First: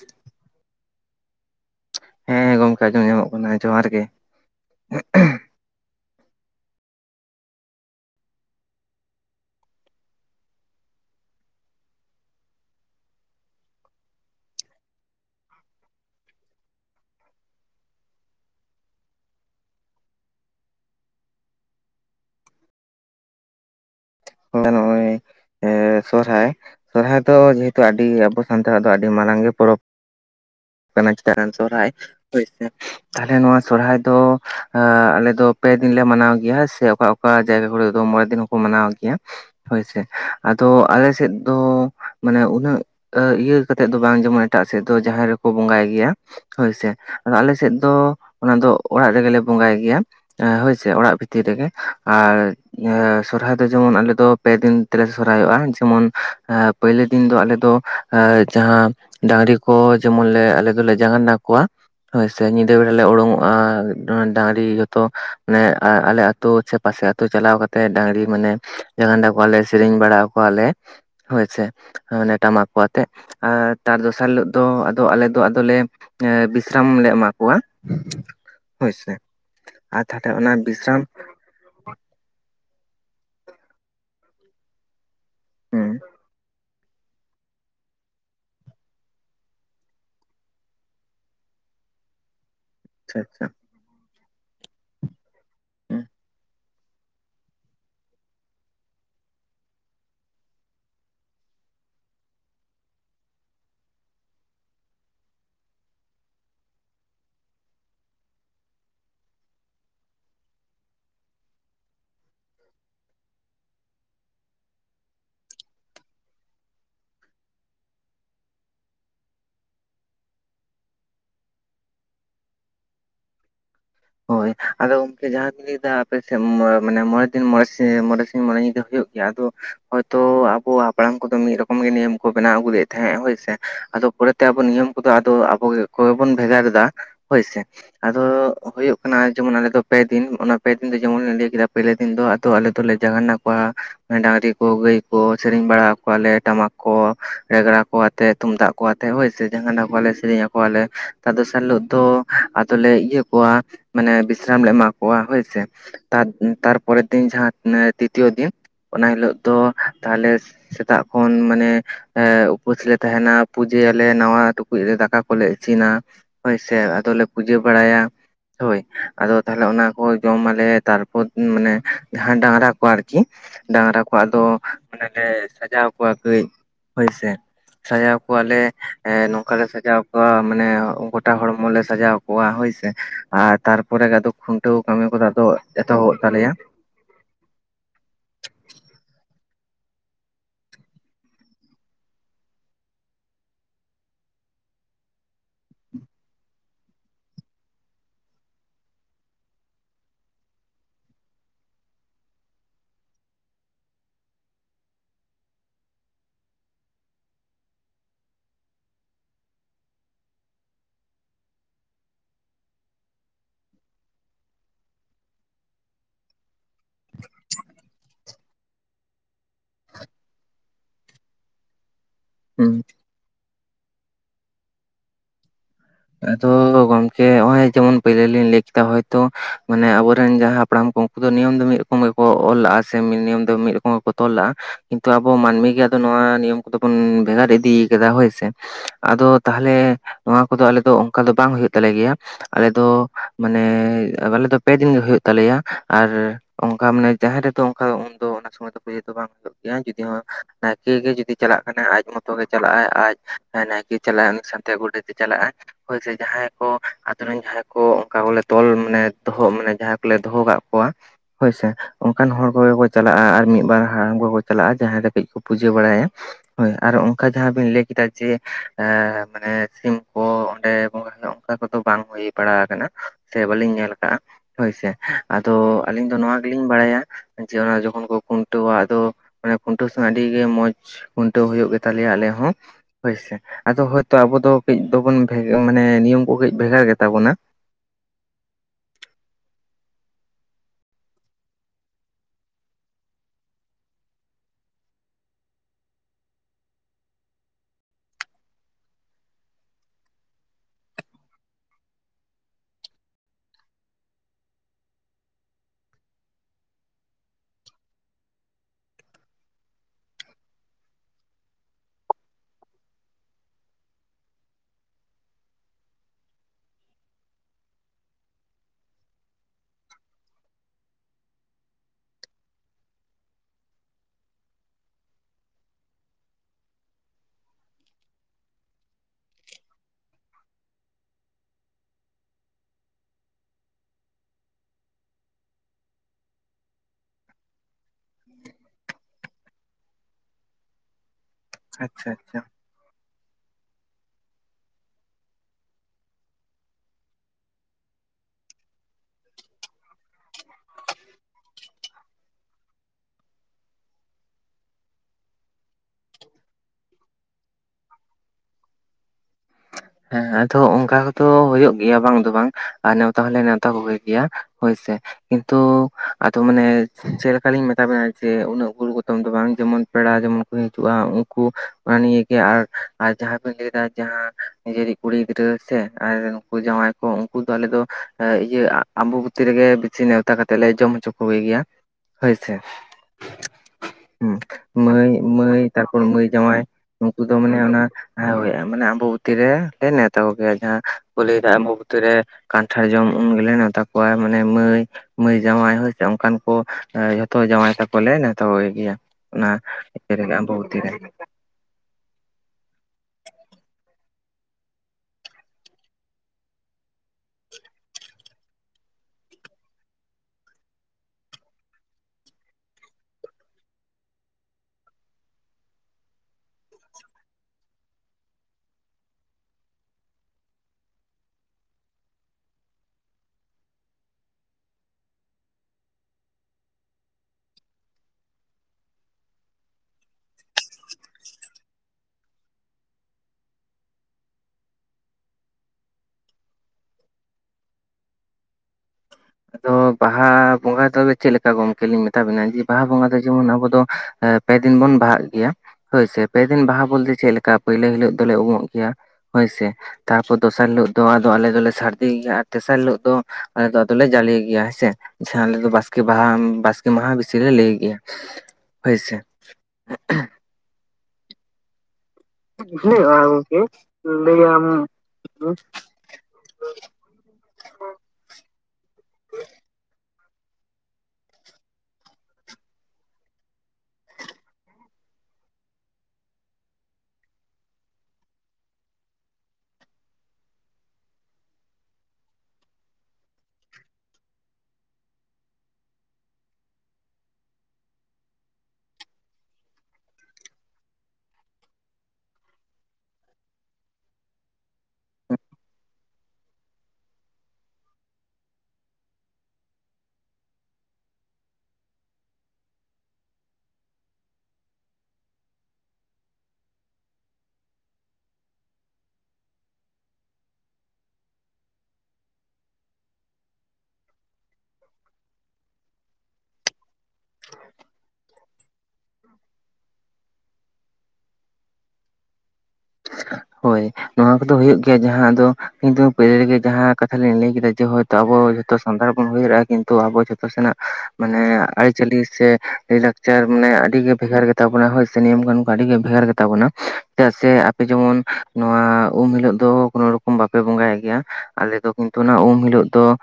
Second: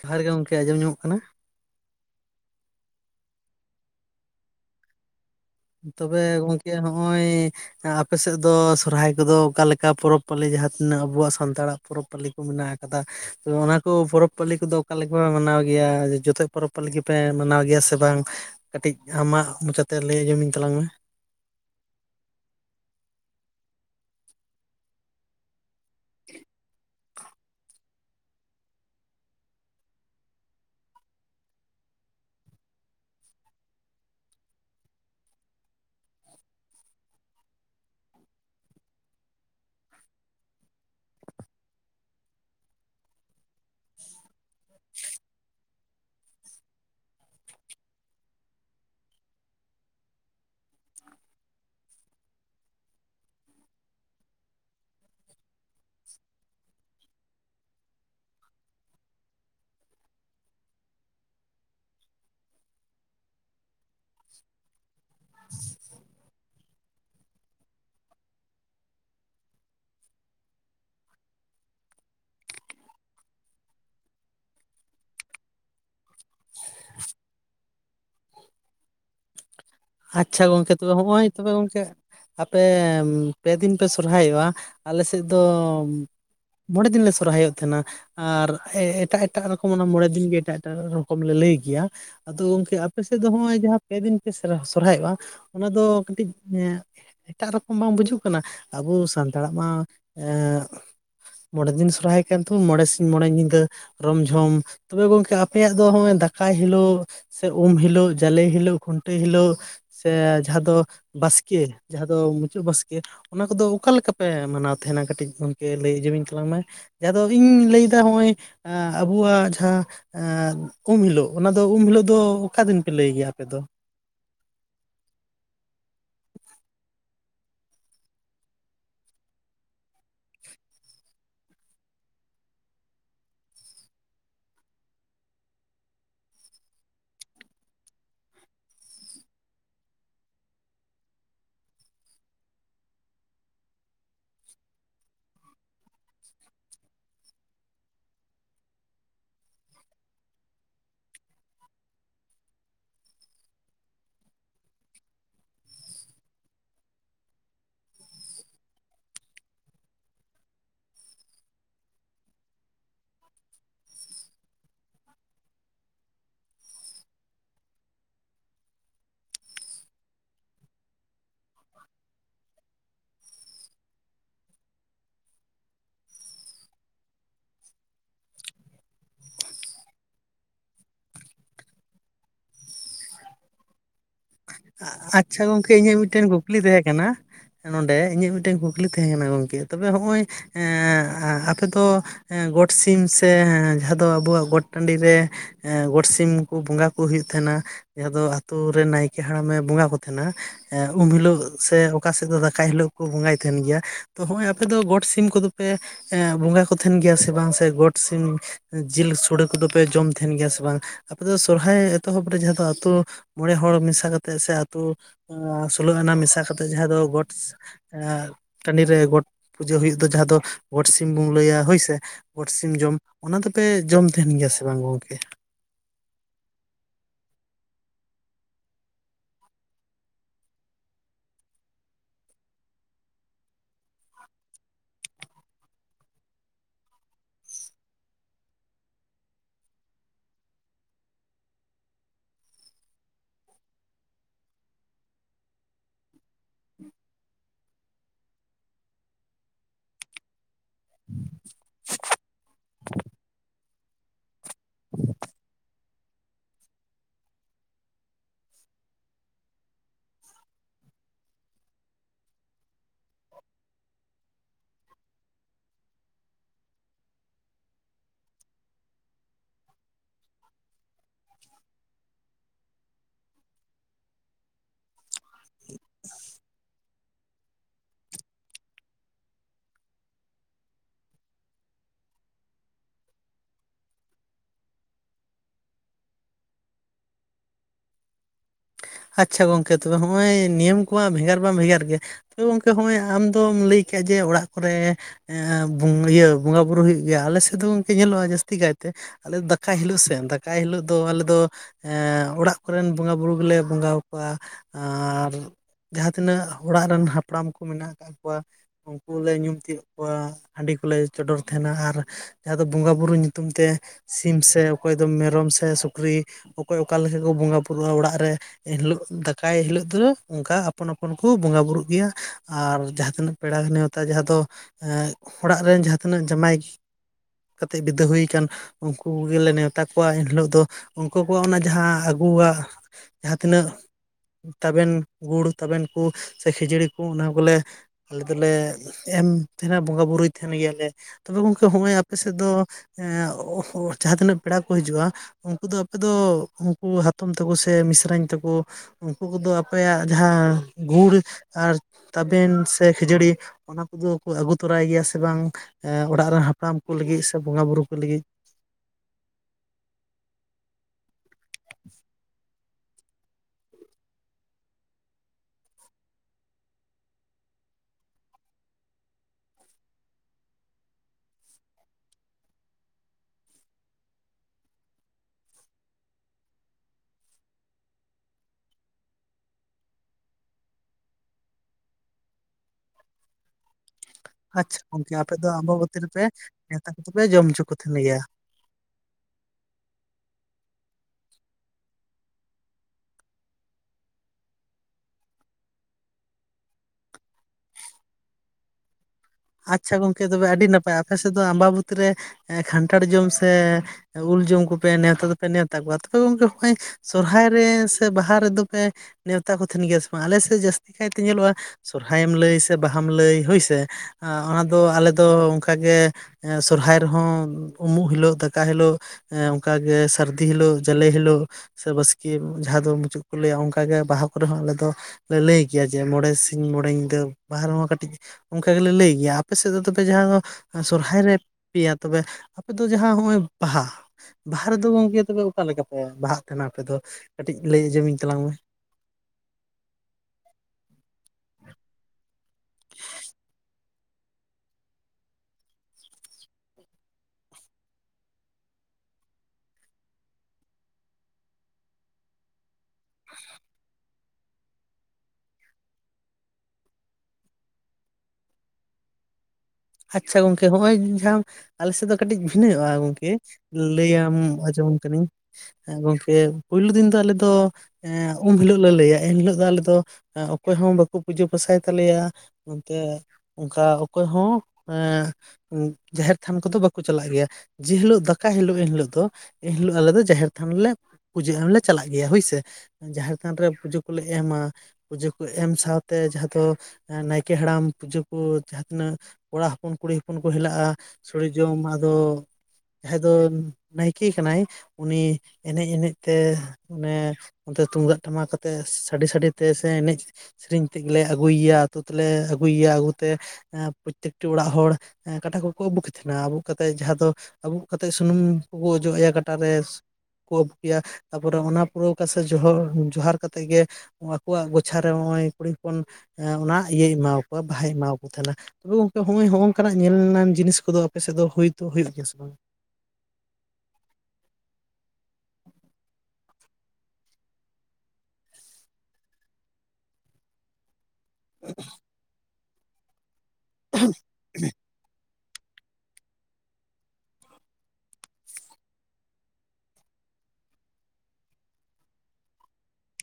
ᱡᱚᱦᱟᱨ ᱜᱮ ᱜᱚᱝᱠᱮ ᱟᱸᱡᱚᱢ ᱧᱟᱢᱚᱜ ᱠᱟᱱᱟ? ᱦᱮᱸ ᱜᱚᱝᱠᱮ ᱟᱸᱡᱚᱢ ᱧᱟᱢᱚᱜ ᱠᱟᱱᱟ ᱡᱚᱦᱟᱨ ᱜᱮ᱾ ᱛᱚᱸᱵᱮ ᱜᱚᱝᱠᱮ ᱦᱚᱸᱜᱼᱚᱭ ᱮᱸ ᱟᱯᱮ ᱥᱮᱜ ᱫᱚ ᱥᱚᱨᱦᱟᱭ ᱠᱚᱫᱚ ᱚᱠᱟ ᱞᱮᱠᱟ ᱯᱚᱨᱚᱵᱽ ᱯᱟᱹᱞᱮ ᱡᱟᱦᱟᱸ ᱛᱤᱱᱟᱹᱜ ᱟᱵᱚᱣᱟᱜ ᱥᱟᱱᱛᱟᱲᱟᱜ ᱯᱚᱨᱚᱵᱽ ᱯᱟᱹᱞᱤ ᱠᱚ ᱢᱮᱱᱟᱜ ᱠᱟᱫᱟ ᱛᱚ ᱚᱱᱟ ᱠᱚ ᱯᱚᱨᱚᱵᱽ ᱯᱟᱹᱞᱤ ᱠᱚᱫᱚ ᱚᱠᱟ ᱞᱮᱠᱟ ᱯᱮ ᱢᱟᱱᱟᱣ ᱜᱮᱭᱟ ᱡᱚᱛᱚ ᱯᱚᱨᱚᱵᱽ ᱯᱟᱹᱞᱤ ᱜᱮᱯᱮ ᱢᱟᱱᱟᱣ ᱜᱮᱭᱟ ᱥᱮ ᱵᱟᱝ? ᱠᱟᱹᱴᱤᱡ ᱟᱢᱟᱜ ᱢᱚᱪᱟᱛᱮ ᱞᱟᱹᱭ ᱟᱸᱡᱚᱢᱟᱹᱧ ᱛᱟᱞᱟᱝ ᱢᱮ᱾ [unintelligible] ᱱᱚᱜᱼᱚᱭ ᱮ ᱥᱚᱨᱦᱟᱭ ᱥᱚᱨᱦᱟᱭ ᱫᱚ ᱡᱮ ᱛᱚ ᱟᱹᱰᱤ ᱟᱵᱚ ᱥᱟᱱᱛᱟᱲᱟᱜ ᱫᱚ ᱟᱹᱰᱤ ᱢᱟᱨᱟᱝ ᱜᱮ ᱯᱚᱨᱚᱵᱽ ᱠᱟᱱᱟ ᱪᱤᱫᱟᱜ ᱮᱱ ᱥᱚᱦᱨᱟᱭ ᱦᱳᱭ ᱥᱮ ᱛᱟᱦᱞᱮ ᱱᱚᱣᱟ ᱥᱚᱨᱦᱟᱭ ᱫᱚ ᱟᱸ ᱟᱞᱮ ᱫᱚ ᱯᱮ ᱫᱤᱱᱞᱮ ᱢᱟᱱᱟᱣ ᱜᱮᱭᱟ ᱦᱮᱸᱥᱮ ᱚᱠᱟ ᱚᱠᱟ ᱡᱟᱭᱜᱟ ᱠᱚᱨᱮ ᱫᱚ ᱢᱚᱬᱮ ᱫᱤᱱ ᱦᱚᱸᱠᱚ ᱢᱟᱱᱟᱣ ᱜᱤᱭᱟ᱾ ᱦᱳᱭ ᱥᱮ ᱟᱫᱚ ᱟᱞᱮ ᱥᱮᱜ ᱫᱚ ᱢᱟᱱᱮ ᱩᱱᱟᱹᱜ ᱮ ᱤᱭᱟᱹ ᱠᱟᱛᱮᱜ ᱫᱚ ᱵᱟᱝ ᱡᱮᱢᱚᱱ ᱮᱴᱟᱜ ᱥᱮᱜ ᱫᱚ ᱡᱟᱸᱦᱮᱨ ᱨᱮᱠᱚ ᱵᱚᱸᱜᱟᱭ ᱜᱮᱭᱟ᱾ ᱦᱳᱭᱥᱮ ᱟᱫᱚ ᱟᱞᱮ ᱥᱮᱜ ᱫᱚ ᱚᱱᱟ ᱫᱚ ᱚᱲᱟᱜ ᱨᱮᱜᱮᱞᱮ ᱵᱚᱸᱜᱟᱭ ᱜᱤᱭᱟ᱾ ᱮᱸ ᱦᱳᱭᱥᱮ ᱚᱲᱟᱜ ᱵᱷᱤᱛᱤᱨ ᱨᱮᱜᱮ ᱟᱨ ᱮᱸ ᱥᱚᱨᱦᱟᱭ ᱫᱚ ᱡᱮᱢᱚᱱ ᱟᱞᱮ ᱫᱚ ᱯᱮ ᱫᱤᱱ ᱛᱮᱞᱮ ᱥᱚᱨᱦᱟᱭᱚᱜᱼᱟ ᱡᱮᱢᱚᱱ ᱟᱸ ᱯᱟᱹᱭᱞᱟᱹ ᱫᱤᱱ ᱫᱚ ᱟᱞᱮ ᱫᱚ ᱮᱸ ᱡᱟᱦᱟᱸ ᱰᱟᱹᱝᱨᱤ ᱠᱚ ᱡᱮᱢᱚᱱ ᱞᱮ ᱟᱞᱮ ᱫᱚᱞᱮ ᱡᱟᱸᱜᱟᱱᱱᱟ ᱠᱚᱣᱟ᱾ ᱦᱳᱭ ᱥᱮ ᱧᱤᱫᱟᱹ ᱵᱮᱲᱟ ᱞᱮ ᱳᱲᱳᱝᱚᱜᱼᱟ ᱰᱟᱝᱨᱤ ᱡᱚᱛᱚ ᱢᱟᱱᱮ ᱟ ᱟᱞᱮ ᱟᱛᱳ ᱯᱟᱥᱮ ᱟᱹᱛᱳ ᱪᱟᱞᱟᱣ ᱠᱟᱛᱮᱜ ᱰᱟᱝᱨᱤ ᱢᱟᱱᱮ ᱡᱟᱸᱜᱟᱱᱱᱟ ᱠᱚᱣᱟᱞᱮ ᱥᱮᱨᱮᱧ ᱵᱟᱲᱟᱣ ᱠᱚᱣᱟᱞᱮ᱾ ᱦᱳᱭᱥᱮ ᱟᱱᱮ ᱴᱟᱢᱟᱠ ᱠᱚ ᱟᱛᱮᱜ ᱟᱨ ᱛᱟᱨ ᱫᱚᱥᱟᱨ ᱦᱤᱞᱳ ᱫᱚ ᱫᱚ ᱟᱞᱮ ᱫᱚ ᱟᱫᱚᱞᱮ ᱮᱸ ᱵᱤᱥᱨᱟᱢ ᱞᱮ ᱮᱢᱟ ᱠᱚᱣᱟ ᱦᱳᱭᱥᱮ᱾ ᱟᱪᱪᱷᱟ ᱜᱚᱝᱠᱮ ᱛᱚᱵᱮ ᱦᱚᱸᱜᱼᱚᱭ ᱛᱚᱵᱮ ᱜᱚᱝᱠᱮ ᱟᱯᱮ ᱯᱮ ᱫᱤᱱ ᱯᱮ ᱥᱚᱨᱦᱟᱭᱚᱜᱼᱟ ᱟᱞᱮ ᱥᱮᱜ ᱫᱚ ᱦᱩᱸ ᱢᱚᱬᱮ ᱫᱤᱱ ᱞᱮ ᱥᱚᱨᱦᱟᱭᱚᱜ ᱛᱮᱸᱦᱱᱟ᱾ ᱟᱨ ᱮ-ᱮᱴᱟᱜ ᱮᱴᱟᱜ ᱨᱚᱠᱚᱢ ᱚᱱᱟ ᱢᱚᱬᱮ ᱫᱤᱱ ᱜᱮ ᱮᱴᱟᱜ ᱮᱴᱟᱜ ᱨᱚᱠᱚᱢ ᱞᱮ ᱞᱟᱹᱭ ᱜᱮᱭᱟ ᱟᱫᱚ ᱜᱚᱝᱠᱮ ᱟᱯ ᱟᱪᱪᱷᱟ ᱯᱮᱥᱮᱜ ᱫᱚ ᱟᱪᱪᱷᱟ ᱦᱚᱸᱜᱼᱚᱭ ᱡᱟᱦᱟᱸ ᱯᱮ ᱫᱤᱱ ᱯᱮ ᱥᱮᱨ ᱥᱚᱨᱦᱟᱭᱚᱜᱼᱟ ᱚᱱᱟ ᱫᱚ ᱦᱩᱸ ᱠᱟᱹᱴᱤᱡ ᱮᱸ ᱮᱴᱟᱜ ᱨᱚᱠᱚᱢ ᱵᱟᱝ ᱵᱩᱡᱩᱜ ᱠᱟᱱᱟ? ᱟᱵᱚ ᱥᱟᱱᱛᱟᱲᱟᱜ ᱢᱟ ᱮᱸ ᱢᱚᱸᱬᱮ ᱫᱤᱱ ᱥᱚᱨᱦᱟᱭ ᱠᱟᱱ ᱛᱚ ᱢᱚᱸᱬᱮ ᱥᱤᱧ ᱢᱚᱸᱬᱮ ᱧᱤᱫᱟᱹ ᱨᱚᱢᱡᱷᱚᱢ ᱛᱚᱵᱮ ᱜᱚᱝᱠᱮ ᱟᱯᱮᱭᱟᱜ ᱫᱚ ᱦᱚᱸᱜᱼᱚᱭ ᱫᱟᱠᱟᱭ ᱦᱤᱞᱳᱜ ᱥᱮ ᱩᱢ ᱦᱤᱞᱳᱜ ᱡᱟᱞᱮ ᱦᱤᱞᱳᱜ ᱠᱷᱩᱱᱴᱟᱹᱣ ᱦᱤᱞᱳᱜ ᱥᱮ ᱡᱟᱦᱟᱸ ᱫᱚ ᱵᱟᱥᱠᱮ ᱡᱟᱦᱟᱸ ᱫᱚ ᱢᱩᱪᱟᱹᱜ ᱵᱟᱥᱠᱮ ᱚᱱᱟ ᱠᱚᱫᱚ ᱚᱠᱟ ᱞᱮᱠᱟ ᱯᱮ ᱢᱟᱱᱟᱣ ᱛᱮᱦᱮᱱᱟ ᱠᱟᱹᱴᱤᱡ ᱜᱚᱢᱠᱮ ᱞᱮᱭ ᱟᱡᱚᱢᱤᱧ ᱛᱟᱞᱟᱝ ᱢᱮ? ᱡᱟᱦᱟᱸᱫᱚ ᱤᱧ ᱞᱟᱹᱭᱫᱟ ᱦᱚᱜᱼᱚᱭ ᱟᱹᱵᱩᱣᱟᱜ ᱡᱟᱦᱟᱸ ᱮᱸ ᱩᱢ ᱦᱤᱞᱳᱜ ᱚᱱᱟᱫᱚ ᱩᱢ ᱦᱤᱞᱳᱜ ᱫᱚ ᱚᱠᱟ ᱫᱤᱱ ᱯᱮ ᱞᱟᱹᱭ ᱜᱮᱭᱟ ᱟᱯᱮ ᱫᱚ? ᱦᱳᱭ ᱟᱫᱚ ᱜᱚᱝᱠᱮ ᱡᱟᱦᱟᱸ ᱵᱤᱱ ᱞᱟᱹᱭᱮᱫᱟ ᱟᱯᱮ ᱥᱮᱜ ᱢᱟᱱᱮ ᱢᱚ ᱫᱤᱱ ᱢᱚᱸᱬᱮ ᱥᱤᱧ ᱢᱚᱸᱬᱮ ᱥᱤᱧ ᱢᱚᱸᱬᱮ ᱧᱤᱫᱟᱹ ᱦᱳᱭᱳᱜ ᱜᱮᱭᱟ ᱟᱫᱚ ᱦᱚᱭᱛᱳ ᱟᱵᱚ ᱦᱟᱯᱲᱟᱢ ᱠᱚᱫᱚ ᱢᱤᱜ ᱨᱚᱠᱚᱢ ᱜᱮ ᱱᱤᱭᱚᱢ ᱠᱚ ᱵᱮᱱᱟᱣ ᱟᱹᱜᱩ ᱞᱮᱜ ᱛᱟᱦᱮᱸᱜ ᱦᱳᱭᱥᱮ, ᱟᱫᱚ ᱯᱚᱨᱮ ᱛᱮ ᱟᱵᱚ ᱱᱤᱭᱚᱢ ᱠᱚᱫᱚ ᱟᱵᱚ ᱠᱚᱜᱮ ᱵᱚᱱ ᱵᱷᱮᱜᱟᱨ ᱫᱟ ᱦᱳᱭᱥᱮ ᱟᱫᱚ ᱦᱳᱭᱳᱜ ᱠᱟᱱᱟ ᱡᱮᱢᱚᱱ ᱟᱞᱮᱫᱚ ᱯᱮ ᱫᱤᱱ ᱚᱱᱟ ᱯᱮ ᱫᱤᱱ ᱫᱚ ᱡᱮᱢᱚᱱᱧ ᱞᱟᱹᱭ ᱠᱮᱫᱟ ᱯᱮᱞᱮ ᱫᱤᱱ ᱫᱚ ᱟᱞᱮ ᱫᱚᱞᱮ ᱡᱟᱜᱟᱱᱱᱟ ᱠᱚᱣᱟ ᱾ ᱰᱟᱝᱨᱤ ᱠᱚ ᱜᱟᱹᱭ ᱠᱚ ᱥᱮᱨᱮᱧ ᱵᱟᱲᱟ ᱟᱠᱚᱣᱟᱞᱮ ᱴᱟᱢᱟᱠ ᱠᱚ ᱨᱮᱜᱽᱲᱟ ᱠᱚ ᱛᱮ ᱛᱩᱢᱫᱟᱜ ᱠᱚ ᱟᱛᱮ ᱦᱳᱭ ᱥᱮ ᱡᱷᱟᱜᱟᱱᱱᱟ ᱠᱚᱣᱟᱞᱮ ᱥᱮᱹᱨᱮᱧ ᱟᱠᱚᱣᱟᱞᱮ ᱛᱟᱨ ᱫᱚᱥᱟᱨ ᱦᱤᱞᱳᱜ ᱫᱚ ᱟᱫᱚᱞᱮ ᱤᱭᱟᱹ ᱠᱚᱣᱟ ᱢᱟᱱᱮ ᱵᱤᱥᱨᱟᱢ ᱞᱮ ᱮᱢᱟ ᱠᱚᱣᱟ ᱦᱳᱭ ᱥᱮ᱾ ᱛᱟᱨ ᱛᱟᱨᱯᱚᱨᱮᱜ ᱫᱤᱱ ᱡᱟᱦᱟᱸ ᱛᱤᱛᱤᱭᱚ ᱫᱤᱱ ᱚᱱᱟ ᱦᱤᱞᱳᱜ ᱫᱚ ᱛᱟᱦᱟᱞᱮ ᱥᱮᱛᱟᱜ ᱠᱷᱚᱱ ᱢᱟᱱᱮ ᱩᱯᱟᱹᱥ ᱞᱮ ᱛᱟᱦᱮᱱᱟ ᱯᱩᱡᱟᱹᱭᱟᱞᱮ ᱱᱟᱣᱟ ᱴᱩ ᱴᱩᱠᱩᱡ ᱨᱮ ᱫᱟᱠᱟ ᱠᱚᱞᱮ ᱤᱥᱤᱱᱟ ᱦᱳᱭ ᱥᱮ ᱟᱫᱚᱞᱮ ᱯᱩᱡᱟᱹ ᱵᱟᱲᱟᱭᱟ᱾ ᱦᱳᱭ ᱟᱫᱚ ᱛᱟᱦᱚᱞᱮ ᱚᱱᱟ ᱠᱚ ᱡᱚᱢᱟᱞᱮ ᱛᱟᱨᱯᱚᱨ ᱢᱟᱱᱮ ᱡᱟᱦᱟᱸ ᱰᱟᱝᱨᱟ ᱠᱚ ᱟᱨᱠᱤ ᱰᱟᱝᱨᱟ ᱠᱚᱣᱟᱜ ᱫᱚ ᱢᱟᱱᱮᱞᱮ ᱥᱟᱡᱟᱣ ᱠᱚᱣᱟ ᱠᱟᱹᱡ ᱦᱳᱭᱥᱮ᱾ ᱥᱟᱡᱟᱣ ᱠᱚᱣᱟᱞᱮ ᱱᱚᱝᱠᱟ ᱞᱮ ᱥᱟᱡᱟᱣ ᱠᱚᱣᱟ ᱢᱟᱱᱮ ᱜᱚᱴᱟ ᱦᱚᱲᱢᱚ ᱞᱮ ᱥᱟᱡᱟᱣ ᱠᱚᱣᱟ ᱦᱳᱭᱥᱮ ᱟᱨ ᱛᱟᱨᱯᱚᱨ ᱜᱟᱫᱚ ᱠᱷᱩ ᱟᱪᱪᱷᱟ ᱜᱚᱝᱠᱮ ᱤᱧᱟᱹᱜ ᱢᱤᱫᱴᱮᱱ ᱠᱩᱠᱞᱤ ᱛᱮᱦᱮᱸ ᱠᱟᱱᱟ ᱱᱚᱸᱰᱮ ᱤᱧᱟᱹᱜ ᱢᱤᱫᱴᱮᱱ ᱠᱩᱠᱞᱤ ᱛᱮᱦᱮᱸ ᱠᱟᱱᱟ ᱜᱚᱝᱠᱮ ᱛᱚᱵᱮ ᱦᱚᱜᱼᱚᱭ ᱟᱯᱮ ᱫᱚ ᱜᱚᱴ ᱥᱤᱢ ᱥᱮ ᱡᱟᱦᱟᱸ ᱫᱚ ᱟᱵᱚᱣᱟᱜ ᱜᱚᱴ ᱴᱟᱺᱰᱤᱨ ᱨᱮ ᱮ ᱜᱚᱴ ᱥᱤᱢ ᱠᱚ ᱵᱚᱸᱜᱟ ᱠᱚ ᱦᱩᱭᱩᱜ ᱛᱟᱦᱮᱸᱱᱟ ᱡᱟᱦᱟᱸ ᱫᱚ ᱟᱛᱩᱨ ᱨᱮ ᱱᱟᱭᱠᱮ ᱠᱮ ᱦᱟᱲᱟᱢᱮ ᱵᱚᱸᱜᱟ ᱠᱚ ᱛᱟᱦᱮᱱᱟ ᱾ ᱩᱢ ᱦᱤᱞᱳᱜ ᱥᱮ ᱚᱠᱟ ᱥᱮᱫ ᱫᱚ ᱫᱟᱠᱟᱭ ᱦᱤᱞᱳᱜ ᱠᱚ ᱵᱚᱸᱜᱟᱭ ᱛᱟᱦᱮᱱ ᱜᱮᱭᱟ ᱛᱚ ᱱᱚᱜᱼᱚᱭ ᱟᱯᱮ ᱫᱚ ᱜᱚᱴ ᱥᱤᱢ ᱠᱚᱫᱚᱯᱮ ᱮ ᱵᱚᱸᱜᱟ ᱠᱚ ᱛᱟᱦᱮᱱ ᱜᱮᱭᱟ ᱥᱮ ᱵᱟᱝ? ᱥᱮ ᱜᱚᱴ ᱥᱤᱢ ᱡᱤᱞ ᱥᱳᱲᱮ ᱠᱚᱫᱚᱯᱮ ᱡᱚᱢ ᱛᱟᱦᱮᱱ ᱜᱮᱭᱟ ᱥᱮ ᱵᱟᱝ ᱟᱯᱮ ᱫᱚ ᱥᱚᱨᱦᱚᱟᱭ ᱮᱛᱚᱦᱚᱵ ᱨᱮ ᱡᱟᱦᱟᱸ ᱫᱚ ᱟᱹᱛᱳ ᱢᱚᱬᱮ ᱦᱚᱲ ᱢᱮᱥᱟ ᱠᱟᱛᱮᱫ ᱥᱮ ᱟᱹᱛᱩ ᱥᱳᱞᱳ ᱟᱱᱟ ᱢᱮᱥᱟ ᱠᱟᱛᱮᱫ ᱡᱟᱦᱟᱸ ᱫᱚ ᱜᱚᱴ ᱴᱟᱱᱤᱨᱮ ᱜᱚᱴ ᱯᱩᱡᱟᱹ ᱦᱩᱭᱩᱜ ᱫᱚ ᱡᱟᱦᱟᱸ ᱫᱚ ᱜᱚᱴ ᱥᱤᱢ ᱵᱚᱱ ᱞᱟᱹᱭᱟ ᱦᱳᱭᱥᱮ, ᱜᱚᱴ ᱦᱩᱸ ᱥᱤᱢ ᱡᱚᱢ ᱚᱱᱟ ᱫᱚᱯᱮ ᱡᱚᱢ ᱛᱟᱦᱮᱱ ᱜᱮᱭᱟ ᱥᱮ ᱵᱟᱝ ᱜᱚᱝᱠᱮ? ᱟᱫᱚ ᱜᱚᱝᱠᱮ ᱱᱚᱜ ᱚᱭ ᱡᱮᱢᱚᱱ ᱯᱳᱭᱞᱳ ᱞᱤᱧ ᱞᱟᱹᱭ ᱠᱮᱫᱟ ᱦᱚᱭᱛᱚ ᱢᱟᱱᱮ ᱟᱵᱚᱨᱮᱱ ᱡᱟᱦᱟᱸ ᱦᱟᱯᱲᱟᱢ ᱠᱚ ᱩᱱ ᱫᱚ ᱱᱤᱭᱚᱢ ᱫᱚ ᱢᱤᱫ ᱨᱚᱠᱚᱢ ᱜᱮᱠᱚ ᱚᱞ ᱞᱟᱜᱼᱟ ᱥᱮ ᱱᱤᱭᱚᱢ ᱫᱚ ᱢᱤᱫ ᱨᱚᱠᱚᱢ ᱜᱮᱠᱚ ᱛᱚᱞ ᱞᱟᱜᱼᱟ ᱠᱤᱱᱛᱩ ᱟᱵᱚ ᱢᱟᱹᱱᱢᱤ ᱜᱮ ᱱᱚᱣᱟ ᱱᱤᱭᱚᱢ ᱠᱚᱫᱚ ᱵᱚᱱ ᱵᱷᱮᱜᱟᱨ ᱤᱫᱤ ᱠᱟᱫᱟ ᱦᱳᱭᱥ ᱟᱫᱚ ᱛᱟᱦᱚᱞᱮ ᱱᱚᱣᱟ ᱠᱚᱫᱚ ᱟᱞᱮ ᱫᱚ ᱚᱱᱠᱟ ᱫᱚ ᱵᱟᱝ ᱦᱩᱭᱩᱜ ᱛᱟᱞᱮ ᱜᱮᱭᱟ ᱾ ᱟᱞᱮ ᱫᱚ ᱢᱟᱱᱮ ᱟᱞᱮ ᱫᱚ ᱯᱮ ᱫᱤᱱ ᱜᱮ ᱦᱩᱭᱩᱜ ᱛᱟᱞᱮᱭᱟ, ᱟᱨ ᱚᱱᱠᱟ ᱢᱟᱱᱮ ᱡᱟᱦᱮᱨ ᱨᱮᱫᱚ ᱚᱱᱠᱟ ᱩᱱ ᱫᱚ ᱚᱱᱟ ᱥᱚᱢᱚᱭ ᱫᱚ ᱯᱩᱡᱟᱹ ᱫᱚ ᱵᱟᱝ ᱦᱩᱭᱩᱜ ᱜᱮᱭᱟ, ᱡᱩᱫᱤ ᱱᱟᱭᱠᱮ ᱜᱮ ᱡᱩᱫᱤ ᱪᱟᱞᱟᱜ ᱠᱟᱱᱟᱭ ᱟᱡ ᱢᱚᱛᱚ ᱜᱮ ᱪᱟᱞᱟᱜ ᱟᱭ ᱟᱡ ᱱᱟᱭᱠᱮ ᱪᱟᱞᱟᱜ ᱩᱱᱤ ᱥᱟᱶᱛᱮ ᱛᱮ ᱪᱟᱞᱟᱜᱼᱟ ᱾ ᱦᱳᱭ ᱥᱮ ᱡᱟᱦᱟᱸᱭ ᱠᱚ ᱟᱛᱩ ᱨᱮᱱ ᱡᱟᱦᱟᱸᱭ ᱠᱚ ᱚᱱᱠᱟ ᱠᱚᱞᱮ ᱛᱚᱞ ᱢᱟᱱᱮ ᱫᱚᱦᱚ ᱢᱟᱱᱮ ᱡᱟᱦᱟᱸᱭ ᱠᱚᱞᱮ ᱫᱚᱦᱚ ᱠᱟᱜ ᱠᱚᱣᱟ᱾ ᱦᱳᱭᱥᱮ ᱚᱱᱠᱟᱱ ᱦᱚᱲ ᱠᱚᱜᱮ ᱠᱚ ᱪᱟᱞᱟᱜᱼᱟ ᱟᱨ ᱢᱤᱫ ᱵᱟᱨ ᱦᱟᱲᱟᱢ ᱠᱚᱠᱚ ᱪᱟᱞᱟᱜᱼᱟ ᱡᱟᱦᱟᱸᱭ ᱫᱚ ᱠᱟᱹᱡ ᱠᱚ ᱯᱩᱡᱟᱹ ᱵᱟᱲᱟᱭᱟ᱾ ᱦᱳᱭ ᱟᱨ ᱚᱱᱠᱟ ᱡᱟᱦᱟᱸ ᱵᱤᱱ ᱞᱟᱹᱭ ᱠᱮᱫᱟ ᱡᱮ ᱢᱟᱱᱮ ᱥᱤᱢ ᱠᱚ ᱚᱸᱰᱮ ᱵᱚᱸᱜᱟ ᱦᱩᱭᱩᱜ ᱚᱱᱠᱟ ᱠᱚᱫᱚ ᱵᱟᱝ ᱦᱩᱭ ᱵᱟᱲᱟ ᱟᱠᱟᱱᱟ ᱥᱮ ᱵᱟᱹᱞᱤᱧ ᱧᱮᱞ ᱟᱠᱟᱟᱜ-ᱟ ᱾ ᱦᱳᱭᱥᱮ ᱟᱫᱚ ᱟᱹᱞᱤᱧ ᱫᱚ ᱱᱚᱣᱟ ᱜᱮᱞᱤᱧ ᱵᱟᱲᱟᱭᱟ ᱾ ᱡᱮ ᱚᱱᱟ ᱡᱚᱠᱷᱚᱱ ᱠᱚ ᱠᱷᱩᱱᱴᱟᱹᱣᱟ ᱟᱫᱚᱮ ᱠᱷᱩᱱᱴᱟᱹᱣ ᱥᱟᱶ ᱟᱹᱰᱤ ᱜᱮ ᱢᱚᱸᱡᱽ ᱠᱷᱩᱱᱴᱟᱹᱣ ᱦᱩᱭᱩᱜ ᱜᱮᱛᱟᱞᱮᱭᱟ ᱟᱞᱮ ᱦᱚᱸ ᱦᱳᱭᱥᱮ ᱟᱫᱚ ᱦᱭᱛᱳ ᱟᱵᱚ ᱫᱚ ᱠᱟᱹᱡ ᱫᱚᱵᱚᱱ ᱵᱷᱮᱜ ᱢᱟᱱᱮ ᱱᱤᱭᱚᱢ ᱠᱚ ᱠᱟᱹᱡ ᱵᱷᱮᱜᱟᱨ ᱜᱮᱛᱟ ᱵᱚᱱᱟ ᱾ ᱟᱪᱪᱷᱟ ᱜᱚᱝᱠᱮ ᱛᱚᱵᱮ ᱦᱚᱸᱜᱼᱚᱭ ᱱᱤᱭᱚᱢ ᱠᱚᱣᱟᱜ ᱵᱷᱮᱜᱟᱨ ᱵᱟᱝ ᱵᱷᱮᱜᱟᱨ ᱜᱮ, ᱛᱚᱵᱮ ᱜᱚᱝᱠᱮ ᱦᱚᱸᱜᱼᱚᱭ ᱟᱢᱫᱚᱢ ᱞᱟᱹᱭ ᱠᱮᱜ ᱡᱮ ᱚᱲᱟᱜ ᱠᱚᱨᱮ, ᱮ ᱤᱭᱟᱹ ᱵᱚᱸᱜᱟ ᱵᱩᱨᱩ ᱦᱩᱭᱩᱜ ᱜᱮᱭᱟ ᱟᱞᱮ ᱥᱮᱫ ᱫᱚ ᱜᱚᱝᱠᱮ ᱧᱮᱞᱚᱜᱼᱟ ᱡᱟᱹᱥᱛᱤ ᱠᱟᱭᱛᱮ, ᱟᱞᱮ ᱫᱟᱠᱟᱭ ᱦᱤᱞᱳᱜ ᱥᱮᱫ ᱫᱟᱠᱟᱭ ᱦᱤᱞᱳᱜ ᱫᱚ ᱟᱞᱮ ᱫᱚ ᱚᱲᱟᱜ ᱠᱚᱨᱮᱱ ᱵᱚᱸᱜᱟ ᱵᱩᱨᱩ ᱜᱮᱞᱮ ᱵᱚᱸᱜᱟᱠᱚᱣᱟ ᱾ᱟᱨ ᱡᱟᱦᱟᱸ ᱛᱤᱱᱟᱹᱜ ᱚᱲᱟᱜ ᱨᱮᱱ ᱦᱟᱯᱲᱟᱢ ᱠᱚ ᱢᱮᱱᱟᱜ ᱟᱠᱟᱫ ᱠᱚᱣᱟ, ᱩᱱᱠᱩ ᱞᱮ ᱧᱩᱢ ᱛᱤᱭᱳᱜ ᱠᱚᱣᱟ ᱦᱟᱺᱰᱤ ᱠᱚᱞᱮ ᱪᱚᱰᱚᱨ ᱛᱟᱦᱮᱱᱟ ᱟᱨ ᱡᱟᱦᱟᱸ ᱫᱚ ᱵᱚᱸᱜᱟ ᱵᱩᱨᱩ ᱧᱩᱛᱩᱢ ᱛᱮ ᱥᱤᱢ ᱥᱮ ᱚᱠᱚᱭ ᱫᱚ ᱢᱮᱨᱚᱢ ᱥᱮ ᱥᱩᱠᱨᱤ ᱚᱠᱚᱭ ᱚᱠᱟ ᱞᱮᱠᱟ ᱠᱚ ᱵᱚᱸᱜᱟ ᱵᱩᱨᱩᱜᱼᱟ ᱚᱲᱟᱜ ᱨᱮ ᱮᱱ ᱦᱤᱞᱳᱜ ᱫᱟᱠᱟᱭ ᱦᱤᱞᱳᱜ ᱫᱚ ᱚᱱᱠᱟ ᱟᱯᱚᱱ ᱟᱯᱚᱱ ᱠᱚ ᱵᱚᱸᱜᱟ ᱵᱩᱨᱩᱜ ᱜᱮᱭᱟ ᱟᱨ ᱡᱟᱦᱟᱸ ᱛᱤᱱᱟᱹᱜ ᱯᱮᱲᱟ ᱱᱮᱶᱛᱟ ᱡᱟᱦᱟᱸ ᱫᱚ ᱮ ᱚᱲᱟᱜ ᱨᱮᱱ ᱡᱟᱦᱟᱸ ᱛᱤᱱᱟᱹᱜ ᱡᱟᱟᱢᱟᱭ ᱠᱟᱛᱮᱫ ᱵᱤᱫᱟᱹᱭ ᱦᱩᱭ ᱟᱠᱟᱱ ᱾ ᱩᱱᱠᱩ ᱜᱮᱞᱮ ᱱᱮᱣᱛᱟ ᱠᱚᱣᱟ ᱮᱱᱦᱤᱞᱳᱜ ᱫᱚ ᱩᱱᱠᱩ ᱠᱚᱣᱟᱜ ᱚᱱᱟ ᱡᱟᱦᱟᱸ ᱟᱹᱜᱩᱣᱟᱜ ᱡᱟᱦᱟᱸ ᱛᱤᱱᱟᱹᱜ ᱛᱟᱵᱮᱱ ᱜᱩᱲ ᱛᱟᱵᱮᱱ ᱠᱚ ᱥᱮ ᱠᱷᱟᱡᱲᱤ ᱠᱚ ᱚᱱᱟ ᱠᱚᱞᱮ ᱟᱞᱮ ᱫᱚᱞᱮ ᱮᱢ ᱛᱟᱦᱮᱱᱟ ᱵᱚᱸᱜᱟ ᱵᱩᱨᱩᱭ ᱛᱟᱦᱮᱱ ᱜᱮᱭᱟᱞᱮ ᱾ ᱛᱚᱵᱮ ᱜᱚᱝᱠᱮ ᱦᱚᱜᱼᱚᱭ ᱟᱯ ᱟᱪᱪᱷᱟ ᱟᱪᱪᱷᱟ ᱥᱮᱫ ᱫᱚ ᱮ ᱡᱟᱦᱟᱸ ᱛᱤᱱᱟᱹᱜ ᱯᱮᱲᱟ ᱠᱚ ᱦᱤᱡᱩᱜᱼᱟ, ᱩᱱᱠᱩ ᱫᱚ ᱟᱯᱮ ᱫᱚ ᱩᱱᱠᱩ ᱦᱟᱛᱚᱢ ᱛᱟᱠᱚ ᱥᱮ ᱢᱤᱥᱨᱟ ᱧ ᱛᱟᱠᱚ ᱩᱱᱠᱩ ᱠᱚᱫᱚ ᱟᱯᱮᱭᱟᱜ ᱡᱟᱦᱟᱸ ᱜᱩᱲ ᱟᱨ ᱛᱟ ᱯᱮᱱ ᱥᱮ ᱠᱷᱤᱡᱲᱤ ᱚᱱᱟ ᱠᱚᱫᱚ ᱠᱚ ᱟᱹᱜᱩ ᱛᱚᱨᱟᱭ ᱜᱮᱭᱟ ᱥᱮ ᱵᱟᱝ ᱚᱲᱟᱜ ᱨᱮᱱ ᱦᱟᱯᱲᱟᱢ ᱠᱚ ᱞᱟᱹᱜᱤᱫ ᱥᱮ ᱵᱚᱸᱜᱟ ᱵᱩᱨᱩ ᱠᱚ ᱞᱟᱹᱜᱤᱫ? ᱦᱮᱸ ᱟᱫᱚ ᱚᱱᱠᱟᱛ ᱦᱩᱭᱩᱜ ᱜᱮᱭᱟ ᱵᱟᱝ ᱫᱚ ᱵᱟᱝ ᱾ ᱟᱨ ᱱᱮᱣᱛᱟ ᱦᱚᱸᱞᱮ ᱱᱮᱣᱛᱟ ᱠᱚᱜ ᱜᱮᱭᱟ ᱦᱳᱭᱥᱮ ᱾ ᱠᱤᱱᱛᱩ ᱟᱫᱚ ᱢᱟᱱᱮ ᱪᱮᱫᱠᱟᱞᱤᱧ ᱢᱮᱛᱟᱵᱮᱱᱟ ᱡᱮ ᱩᱱᱟᱹᱜ ᱜᱩᱨᱩ ᱜᱚᱛᱚᱢ ᱫᱚ ᱵᱟᱝ ᱾ ᱡᱮᱢᱚᱱ ᱯᱮᱲᱟ ᱡᱮᱢᱚᱱ ᱠᱚ ᱦᱤᱡᱩᱜᱼᱟ ᱩᱱᱠᱩ ᱚᱱᱟ ᱱᱤᱭᱟᱹᱜ ᱜᱮ ᱟᱨ ᱟᱨ ᱡᱟᱦᱟᱸ ᱵᱤᱱ ᱞᱟᱹᱭᱮᱫᱟ ᱡᱟᱦᱟᱸ ᱱᱤᱡᱮᱨᱤᱡ ᱠᱩᱲᱤ ᱜᱤᱫᱽᱨᱟᱹ ᱥᱮ ᱟᱞᱮ ᱱᱩᱠᱩ ᱡᱟᱶᱟᱭ ᱠᱚ ᱩᱱᱠᱩ ᱫᱚ ᱟᱞᱮᱫᱚ ᱮ ᱤᱭᱟᱹ ᱟᱢᱵᱟᱵᱚᱛᱤ ᱨᱮᱜᱮ ᱵᱮᱥᱤ ᱱᱮᱣᱛᱟ ᱠᱟᱛᱮᱫ ᱞᱮ ᱡᱚᱢ ᱦᱚᱪᱚ ᱠᱚᱜ ᱜᱮᱭᱟ ᱦᱳᱭ ᱥᱮ ᱾ [inaudible] ᱦᱩ ᱟᱪᱪᱷᱟ ᱢᱟᱹᱭ ᱜᱚᱝᱠᱮ ᱟᱯᱮ ᱫᱚ ᱢᱟᱹᱭ ᱟᱢᱵᱟᱵᱚᱛᱤ ᱛᱟᱨᱯᱚᱨ ᱨᱮᱯᱮ ᱢᱟᱹᱭ ᱡᱟᱶᱟᱭ ᱱᱮᱣᱛᱟ ᱩᱱᱠᱩ ᱠᱚᱫᱚᱯᱮ ᱫᱚ ᱡᱚᱢ ᱢᱟᱱᱮ ᱦᱚᱪᱚ ᱠᱚ ᱛᱟᱦᱮᱱ ᱜᱮᱭᱟ ᱚᱱᱟ-ᱟ ᱢᱟᱱᱮ ᱟᱵᱟᱵᱩᱛᱤ ᱵᱷᱩᱛᱤ ᱨᱮᱞᱮ ᱱᱮᱣᱛᱟ ᱠᱚᱜᱮᱭᱟ ᱡᱟᱦᱟᱸ ᱠᱚ ᱞᱟᱹᱭ ᱫᱟ ᱟᱵᱟᱵᱚᱛᱤᱨᱮ ᱠᱟᱱᱴᱷᱟᱲ ᱡᱚᱢ ᱩᱱ ᱜᱮᱞᱮ ᱱᱮᱣᱛᱟ ᱠᱚᱣᱟ ᱢᱟᱱᱮ ᱢᱟᱹᱭ ᱢᱟᱹᱭ ᱡᱟᱶᱟᱭ ᱦᱳᱭ ᱥᱮ ᱚᱱᱠᱟᱱ ᱠᱚ ᱡᱷᱚᱛᱚ ᱡᱟᱶᱟᱭ ᱛᱟᱠᱚᱞᱮ ᱱᱮᱣᱛᱟ ᱠᱚ ᱜᱮᱭᱟ ᱾ ᱚᱱᱟ ᱤᱛ ᱨᱮᱜᱮ ᱟᱵᱟᱵᱚᱛᱤ ᱨᱮ ᱾ ᱟᱢᱵᱟᱵᱩᱛᱤ ᱨᱮ ᱠᱷᱟᱱᱴᱷᱟᱲ ᱡᱚᱢ ᱥᱮ ᱩᱞ ᱡᱚᱢ ᱠᱚᱯᱮ ᱱᱮᱣᱛᱟ ᱫᱚᱯᱮ ᱱᱮᱣᱛᱟ ᱠᱚᱣᱟ ᱛᱚᱵᱮ ᱜᱚᱝᱠᱮ ᱱᱚᱜᱚᱭ ᱥᱚᱨᱦᱟᱭ ᱨᱮ ᱥᱮ ᱵᱟᱦᱟ ᱨᱮᱫᱚ ᱯᱮ ᱱᱮᱣᱛᱟ ᱠᱚ ᱛᱟᱦᱮᱱ ᱜᱮᱭᱟ ᱥᱮ ᱵᱟᱝ ᱟᱞᱮ ᱥᱮᱫ ᱡᱟᱹᱥᱛᱤ ᱠᱟᱭᱛᱮ ᱧᱮᱞᱚᱜ-ᱟ᱾ ᱥᱚᱨᱦᱟᱭ ᱮᱢ ᱞᱟᱹᱭ ᱥᱮ ᱵᱟᱦᱟ ᱮᱢ ᱞᱟᱹᱭ ᱦᱳᱭ ᱥᱮ? ᱚᱱᱟ ᱫᱚ ᱟᱞᱮ ᱫᱚ ᱚᱱᱠᱟᱜᱮ ᱥᱚᱨᱦᱟᱭ ᱨᱮᱦᱚᱸ ᱩᱢᱩᱜ ᱦᱤᱞᱳᱜ ᱫᱟᱠᱟ ᱦᱤᱞᱳᱜ ᱦᱮᱸ ᱚᱱᱠᱟᱜᱮ ᱥᱟᱹᱨᱫᱤ ᱦᱤᱞᱳᱜ ᱡᱟᱞᱮ ᱦᱤᱞᱳᱜ ᱥᱮ ᱵᱟᱥᱠᱮ ᱡᱟᱦᱟᱸ ᱫᱚ ᱢᱩᱪᱟᱹᱫ ᱠᱚ ᱞᱟᱹᱭᱟ ᱚᱱᱠᱟᱜᱮ ᱵᱟᱦᱟ ᱠᱚᱨᱮ ᱦᱚᱸ ᱟᱞᱮ ᱫᱚ ᱞᱮ ᱞᱟᱹᱭ ᱠᱮᱭᱟ ᱡᱮ ᱢᱚᱬᱮ ᱥᱤᱧ ᱢᱚᱬᱮ ᱧᱤᱫᱟᱹ ᱵᱟᱦᱟ ᱨᱮᱦᱚᱸ ᱠᱟᱹᱴᱤᱡ ᱚᱱᱠᱟ ᱜᱮᱞᱮ ᱞᱟᱹᱭ ᱜᱮᱭᱟ ᱟᱯᱮ ᱥᱮᱫ ᱫᱚ ᱛᱚᱵᱮ ᱡᱟᱦᱟᱸ ᱫᱚ ᱥᱚᱨᱦᱟᱭ ᱨᱮ ᱯᱮᱭᱟ ᱛᱚᱵᱮ ᱟᱯᱮᱫᱚ ᱡᱟᱦᱟᱸ ᱱᱚᱜ-ᱚᱭ ᱵᱟᱦᱟ ᱾ ᱵᱟᱦᱟ ᱨᱮᱫᱚ ᱜᱚᱢᱠᱮ ᱛᱚᱵᱮ, ᱚᱠᱟ ᱞᱮᱠᱟ ᱯᱮ ᱵᱟᱦᱟᱜ ᱛᱟᱦᱮᱱᱟ ᱟᱯᱮ ᱫᱚ? ᱠᱟᱹᱴᱤᱡ ᱞᱟᱹᱭ ᱟᱸᱡᱚᱢᱤᱧ ᱛᱟᱞᱟᱝ ᱢᱮ ᱟᱫᱚ ᱵᱟᱦᱟ ᱵᱚᱸᱜᱟ ᱫᱚ, ᱟᱫᱚ ᱪᱮᱫ ᱞᱮᱠᱟ ᱜᱚᱢᱠᱮ ᱞᱤᱧ ᱢᱮᱛᱟ ᱵᱤᱱᱟ ᱡᱮ ᱵᱟᱦᱟ ᱵᱚᱸᱜᱟ ᱫᱚ, ᱡᱮᱢᱚᱱ ᱟᱵᱚ ᱫᱚ ᱮᱸ ᱯᱮ ᱫᱤᱱ ᱵᱚᱱ ᱵᱟᱦᱟ ᱜᱮᱭᱟ, ᱦᱳᱭᱥᱮ᱾ ᱯᱮ ᱫᱤᱱ ᱵᱟᱦᱟ ᱵᱚᱞᱛᱮ ᱪᱮᱫ ᱞᱮᱠᱟ ᱯᱳᱭᱞᱳ ᱦᱤᱞᱳᱜ ᱫᱚᱞᱮ ᱩᱢᱚᱜ ᱜᱮᱭᱟ᱾ ᱦᱳᱭᱥᱮ, ᱛᱟᱨᱯᱚᱨ ᱫᱚᱥᱟᱨ ᱦᱤᱞᱳᱜ ᱫᱚ ᱟᱞᱮ ᱫᱚᱞᱮ ᱥᱟᱹᱨᱫᱤ ᱜᱮᱭᱟ ᱟᱨ ᱛᱮᱥᱟᱨ ᱦᱤᱞᱳᱜ ᱫᱚ ᱟᱞᱮ ᱫᱚ ᱟᱞᱮ ᱫᱚᱞᱮ ᱡᱟᱞᱮ ᱜᱮᱭᱟ, ᱦᱮᱸᱥᱮ᱾ ᱡᱟᱸᱦᱟ ᱟᱞᱮ ᱫᱚ ᱵᱟᱥᱠᱮ ᱵᱟᱦᱟ ᱵᱟᱥᱠᱮ ᱢᱟᱦᱟ ᱵᱮᱥᱤ ᱞᱮ ᱞᱟᱹᱭ ᱜᱮᱭᱟ᱾ ᱦᱳᱭ ᱥᱮ᱾ ᱟᱪᱪᱷᱟ, ᱜᱚᱝᱠᱮ᱾ ᱦᱚᱸᱜᱼᱚᱭ ᱡᱟᱦᱟᱸ ᱟᱞᱮᱥᱮᱫ ᱫᱚ ᱠᱟᱹᱴᱤᱡ ᱵᱷᱤᱱᱟᱹᱚᱜᱼᱟ ᱜᱚᱢᱠᱮ᱾ ᱞᱟᱹᱭ ᱟᱢ ᱞᱟᱹᱭᱟᱢ ᱟᱸᱡᱚᱢ ᱟᱢ ᱠᱟᱹᱱᱟᱹᱧ, ᱮᱸ ᱜᱚᱢᱠᱮ ᱯᱳᱭᱞᱳ ᱫᱤᱱ ᱫᱚ ᱟᱞᱮ ᱫᱚ ᱮᱜ ᱩᱢ ᱦᱤᱞᱳᱜ ᱞᱮ ᱞᱟᱹᱭᱼᱟ, ᱮᱱᱦᱤᱞᱳᱜ ᱫᱚ ᱟᱞᱮ ᱫᱚ ᱚᱠᱚᱭ ᱦᱚᱸ ᱵᱟᱠᱚ ᱯᱩᱡᱟᱹ ᱯᱟᱥᱟᱭ ᱛᱟᱞᱮᱭᱟ᱾ ᱱᱚᱛᱮ ᱚᱱᱠᱟ ᱚᱠᱚᱭ ᱦᱚᱸ ᱮᱸ ᱡᱟᱹᱦᱮᱨ ᱛᱷᱟᱱ ᱠᱚᱫᱚ ᱵᱟᱠᱚ ᱪᱟᱞᱟᱜ ᱜᱮᱭᱟ᱾ ᱡᱮ ᱦᱤᱞᱳᱜ ᱫᱟᱠᱟ ᱦᱤᱞᱳᱜ ᱮᱱᱦᱤᱞᱳᱜ ᱫᱚ, ᱮᱱᱦᱤᱞᱳᱜ ᱟᱞᱮ ᱫᱚ ᱡᱟᱦᱮᱨ ᱛᱷᱟᱱ ᱨᱮᱞᱮ ᱯᱩᱡᱟᱹ ᱮᱢᱞᱮ ᱪᱟᱞᱟᱜ ᱜᱮᱭᱟ ᱦᱳᱭᱥᱮ ᱡᱟᱦᱮᱨ ᱛᱷᱟᱱ ᱨᱮ ᱯᱩᱡᱟᱹ ᱠᱚᱞᱮ ᱮᱢᱟ᱾ ᱯᱩᱡᱟᱹ ᱠᱚ ᱮᱢ ᱥᱟᱶᱛᱮ ᱡᱟᱦᱟᱸ ᱫᱚ ᱱᱟᱭᱠᱮ ᱦᱟᱲᱟᱢ ᱯᱩᱡᱟᱹ ᱠᱚ ᱡᱟᱦᱟᱸᱛᱤᱱᱟᱹᱜ ᱠᱚᱲᱟ ᱦᱚᱯᱚᱱ ᱠᱩᱲᱤ ᱦᱚᱯᱚᱱ ᱠᱚ ᱦᱮᱞᱟᱼᱟ ᱥᱳᱲᱮ ᱡᱚᱢ᱾ ᱟᱫᱚ ᱡᱟᱦᱟᱸᱭ ᱫᱚ ᱱᱟᱭᱠᱮ ᱠᱟᱱᱟᱭ ᱩᱱᱤ ᱮᱱᱮᱡ ᱮᱱᱮᱡ ᱛᱮ ᱚᱱᱮ ᱚᱱᱛᱮ ᱛᱩᱢᱫᱟᱜ ᱴᱟᱢᱟᱠ ᱟᱛᱮᱫ ᱥᱟᱰᱮ ᱥᱟᱰᱮ ᱛᱮ ᱥᱮ ᱮᱱᱮᱡ ᱥᱮᱨᱮᱧ ᱛᱮᱜᱮᱞᱮ ᱟᱹᱜᱩᱭᱮᱭᱟ ᱟᱹᱛᱩ ᱛᱮᱞᱮ ᱟᱹᱜᱩᱭᱮᱭᱟ ᱟᱹᱜᱩᱛᱮ ᱯᱨᱚᱛᱛᱮᱠᱴᱤ ᱚᱲᱟᱜ ᱦᱚᱲ ᱠᱟᱴᱟ ᱠᱚᱠᱚ ᱟᱹᱵᱩᱠ ᱮ ᱛᱟᱦᱮᱱᱟ ᱟᱵᱩᱜ ᱠᱟᱛᱮᱜ ᱡᱟᱦᱟᱸ ᱫᱚ ᱟᱹᱵᱩᱜ ᱠᱟᱛᱮᱫ ᱥᱩᱱᱩᱢ ᱠᱚᱠᱚ ᱚᱡᱚᱜ ᱮᱭᱟ ᱠᱟᱴᱟ ᱨᱮ᱾ ᱠᱚ ᱟᱹᱜᱩ ᱮᱭᱟ᱾ ᱛᱟᱯᱚᱨᱮ ᱚᱱᱟ ᱯᱩᱨᱟᱹᱣ ᱠᱟᱱ ᱥᱮ ᱡᱚᱦᱚᱨ ᱡᱚᱦᱟᱨ ᱠᱟᱛᱮᱫ ᱜᱮ ᱟᱠᱚᱣᱟᱜ ᱜᱚᱪᱷᱟ ᱨᱮ ᱱᱚᱜᱼᱚᱭ ᱠᱩᱲᱤ ᱦᱚᱯᱚᱱ ᱚᱱᱟ ᱤᱭᱟᱹ ᱮᱢᱟᱣ ᱠᱚᱣᱟ ᱵᱟᱦᱟᱭ ᱮᱢᱟ ᱠᱚ ᱛᱟᱦᱮᱱᱟ᱾ ᱦᱚᱸᱜᱼᱚᱭ ᱦᱚᱸᱝ ᱠᱟᱱᱟᱜ ᱧᱮᱞᱼᱮᱱ ᱡᱤᱱᱤᱥ ᱠᱚᱫᱚ ᱟᱯᱮ ᱥᱮᱫ ᱫᱚ ᱦᱩᱭᱛᱳ ᱦᱩᱭᱩᱜ ᱜᱮᱭᱟ, ᱥᱮ ᱵᱟᱝ᱾ ᱦᱳᱭ ᱱᱚᱣᱟ ᱠᱚᱫᱚ ᱦᱩᱭᱩᱜ ᱜᱮᱭᱟ᱾ ᱡᱟᱦᱟᱸᱫᱚ ᱠᱤᱱᱛᱩ ᱯᱳᱭᱞᱳ ᱨᱮᱜᱮ ᱡᱟᱦᱟᱸ ᱠᱟᱛᱷᱟ ᱞᱤᱧ ᱞᱟᱹᱭ ᱠᱮᱫᱟ, ᱡᱮ ᱦᱳᱭᱛᱚ ᱟᱵᱚ ᱡᱷᱚᱛᱚ ᱥᱟᱱᱛᱟᱲ ᱵᱚᱱ ᱦᱩᱭ ᱫᱟᱲᱮᱭᱟᱜᱼᱟ, ᱠᱤᱱᱛᱩ ᱟᱵᱚ ᱡᱷᱚᱛᱚ ᱥᱮᱱᱟᱜ ᱢᱟᱱᱮ ᱟᱹᱨᱤᱪᱟᱹᱞᱤ ᱥᱮ ᱞᱟᱹᱭ ᱞᱟᱠᱪᱟᱨ, ᱢᱟᱱᱮ ᱟᱹᱰᱤ ᱜᱮ ᱵᱷᱮᱜᱟᱨ ᱜᱮᱛᱟ ᱵᱚᱱᱟ, ᱦᱳᱭ ᱥᱮ ᱱᱤᱭᱚᱢ ᱠᱟᱱᱩᱱ ᱠᱚ ᱟᱹᱰᱤ ᱜᱮ ᱵᱷᱮᱜᱟᱨ ᱜᱮᱛᱟ ᱵᱚᱱᱟ᱾ ᱪᱮᱫᱟᱜ ᱥᱮ ᱟᱞᱮ ᱡᱮᱢᱚᱱ ᱱᱚᱣᱟ ᱩᱢ ᱦᱤᱞᱳᱜ ᱫᱚ ᱠᱳᱱᱳ ᱨᱚᱠᱚᱢ ᱵᱟᱯᱮ ᱵᱚᱸᱜᱟ ᱭᱮᱫ ᱜᱮᱭᱟ᱾ ᱟᱞᱮ ᱫᱚ ᱠᱤᱱᱛᱩ ᱚᱱᱟ ᱩᱢ ᱦᱤᱞᱳᱜ ᱫᱚ,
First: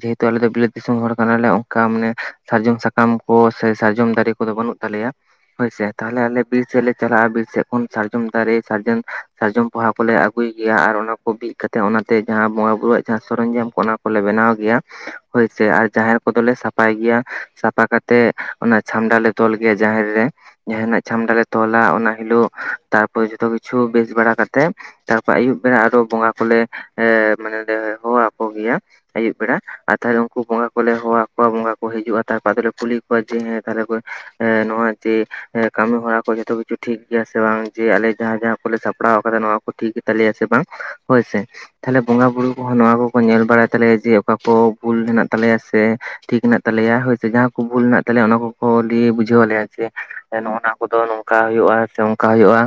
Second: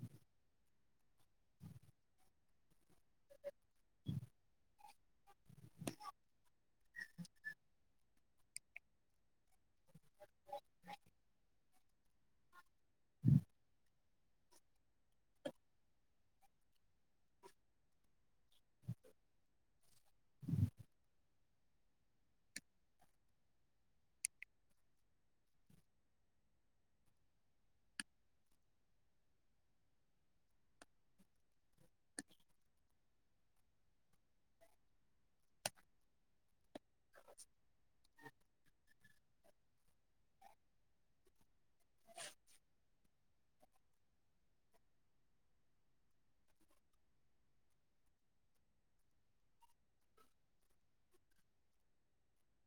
ᱡᱮᱦᱮᱛᱩ ᱟᱞᱮ ᱫᱚ ᱵᱤᱞᱟᱹᱛ ᱫᱤᱥᱚᱢ ᱦᱚᱲ ᱠᱟᱱᱟᱞᱮ ᱚᱱᱠᱟ ᱢᱟᱱᱮ ᱥᱟᱨᱡᱚᱢ ᱥᱟᱠᱟᱢ ᱠᱚ ᱥᱮ ᱥᱟᱨᱡᱚᱢ ᱫᱟᱨᱮ ᱠᱚᱫᱚ ᱵᱟᱹᱱᱩᱜ ᱛᱟᱞᱮᱭᱟ᱾ ᱦᱳᱭᱥᱮ ᱛᱟᱦᱚᱞᱮ ᱟᱞᱮ ᱵᱤᱨ ᱥᱮᱫ ᱞᱮ ᱪᱟᱞᱟᱜᱼᱟ, ᱵᱤᱨ ᱥᱮᱫ ᱠᱷᱚᱱ ᱥᱟᱨᱡᱚᱢ ᱫᱟᱨᱮ ᱥᱟᱨᱡᱚᱢ, ᱥᱟᱨᱡᱚᱢ ᱯᱚᱦᱟ ᱠᱚᱞᱮ ᱟᱹᱜᱩᱭ ᱜᱮᱭᱟ ᱟᱨ ᱚᱱᱟ ᱠᱚ ᱵᱤᱫ ᱠᱟᱛᱮᱫ, ᱚᱱᱟᱛᱮ ᱡᱟᱦᱟᱸ ᱵᱚᱸᱜᱟ ᱵᱩᱨᱩᱣᱟᱜ ᱡᱟᱦᱟᱸ ᱥᱚᱨᱚᱢ ᱡᱟᱢ ᱠᱚ ᱚᱱᱟ ᱠᱚᱞᱮ ᱵᱮᱱᱟᱣ ᱜᱮᱭᱟ᱾ ᱦᱳᱭᱥᱮ ᱟᱨ ᱡᱟᱦᱮᱨ ᱠᱚᱫᱚᱞᱮ ᱥᱟᱯᱷᱟᱭ ᱜᱮᱭᱟ ᱥᱟᱯᱷᱟ ᱠᱟᱛᱮ ᱚᱱᱟ ᱪᱷᱟᱢᱰᱟ ᱞᱮ ᱛᱚᱞ ᱜᱮᱭᱟ ᱡᱟᱦᱮᱨ ᱨᱮ ᱡᱟᱦᱟᱱᱟᱜ ᱪᱷᱟᱢᱰᱟ ᱞᱮ ᱛᱚᱞᱟ ᱚᱱᱟ ᱦᱤᱞᱳᱜ ᱛᱟᱨᱯᱚᱨ ᱡᱚᱛᱚ ᱠᱤᱪᱷᱩ ᱠᱤᱪᱷᱩ ᱵᱮᱥ ᱵᱟᱲᱟ ᱠᱟᱛᱮᱫ ᱛᱟᱨᱯᱚᱨ ᱟᱹᱭᱩᱵ ᱵᱮᱲᱟ ᱟᱨᱚ ᱵᱚᱸᱜᱟ ᱠᱚᱞᱮ ᱮᱸ ᱢᱟᱱᱮ ᱮ ᱵᱚᱸᱜᱟ ᱟᱠᱚ ᱜᱮᱭᱟ ᱟᱹᱭᱩᱵ ᱵᱮᱲᱟ᱾ ᱟᱨ ᱛᱟᱦᱞᱮ ᱩᱱᱠᱩ ᱵᱚᱸᱜᱟ ᱠᱚᱞᱮ ᱦᱚᱦᱚ ᱟᱠᱚᱣᱟ ᱵᱚᱸᱜᱟ ᱠᱚ ᱦᱤᱡᱩᱜᱼᱟ᱾ ᱛᱟᱨᱯᱚᱨ ᱟᱫᱞᱮ ᱠᱩᱞᱤ ᱠᱚᱣᱟ ᱡᱮ ᱦᱮᱸ ᱛᱟᱦᱞᱮ ᱮᱸ ᱱᱚᱣᱟ ᱪᱮ ᱮᱸ ᱠᱟᱹᱢᱤ ᱦᱚᱨᱟ ᱠᱚ ᱡᱚᱛᱚ ᱠᱤᱪᱷᱩ ᱴᱷᱤᱠ ᱜᱮᱭᱟ ᱥᱮ ᱵᱟᱝ ᱡᱮ ᱟᱞᱮ ᱡᱟᱦᱟᱸ ᱡᱟᱦᱟᱸ ᱠᱚᱞᱮ ᱥᱟᱯᱲᱟᱣ ᱟᱠᱟᱫᱟ ᱱᱚᱣᱟ ᱠᱚ ᱴᱷᱤᱠ ᱜᱮ ᱛᱟᱞᱮᱭᱟ ᱥᱮ ᱵᱟᱝ ᱦᱳᱭ ᱥᱮ᱾ ᱛᱟᱦᱚᱞᱮ ᱵᱚᱸᱜᱟ ᱵᱩᱨᱩ ᱠᱚᱦᱚᱸ ᱱᱚᱣᱟ ᱠᱚ ᱠᱚ ᱧᱮᱞ ᱵᱟᱲᱟᱭ ᱛᱟᱞᱮᱭᱟ ᱡᱮ ᱚᱠᱟ ᱠᱚ ᱵᱷᱩᱞ ᱦᱮᱱᱟᱜ ᱛᱟᱞᱮᱭᱟ ᱥᱮ ᱴᱷᱤᱠ ᱦᱮᱱᱟᱜ ᱛᱟᱞᱮᱭᱟ ᱦᱳᱭ ᱥᱮ ᱡᱟᱦᱟᱸ ᱠᱚ ᱵᱷᱩᱞ ᱦᱮᱱᱟᱜ ᱛᱟᱞᱮᱭᱟ ᱚᱱᱟ ᱠᱚ᱾ ᱠᱚ ᱞᱤᱭ ᱵᱩᱡᱷᱟᱹᱣ ᱟᱞᱮᱭᱟ ᱡᱮ ᱱᱚᱱᱱᱟ ᱠᱚᱫᱚ ᱱᱚᱝᱠᱟ ᱦᱩᱭᱩᱜᱼᱟ ᱥᱮ ᱚᱝᱠᱟ ᱦᱩᱭᱩᱜᱼᱟ᱾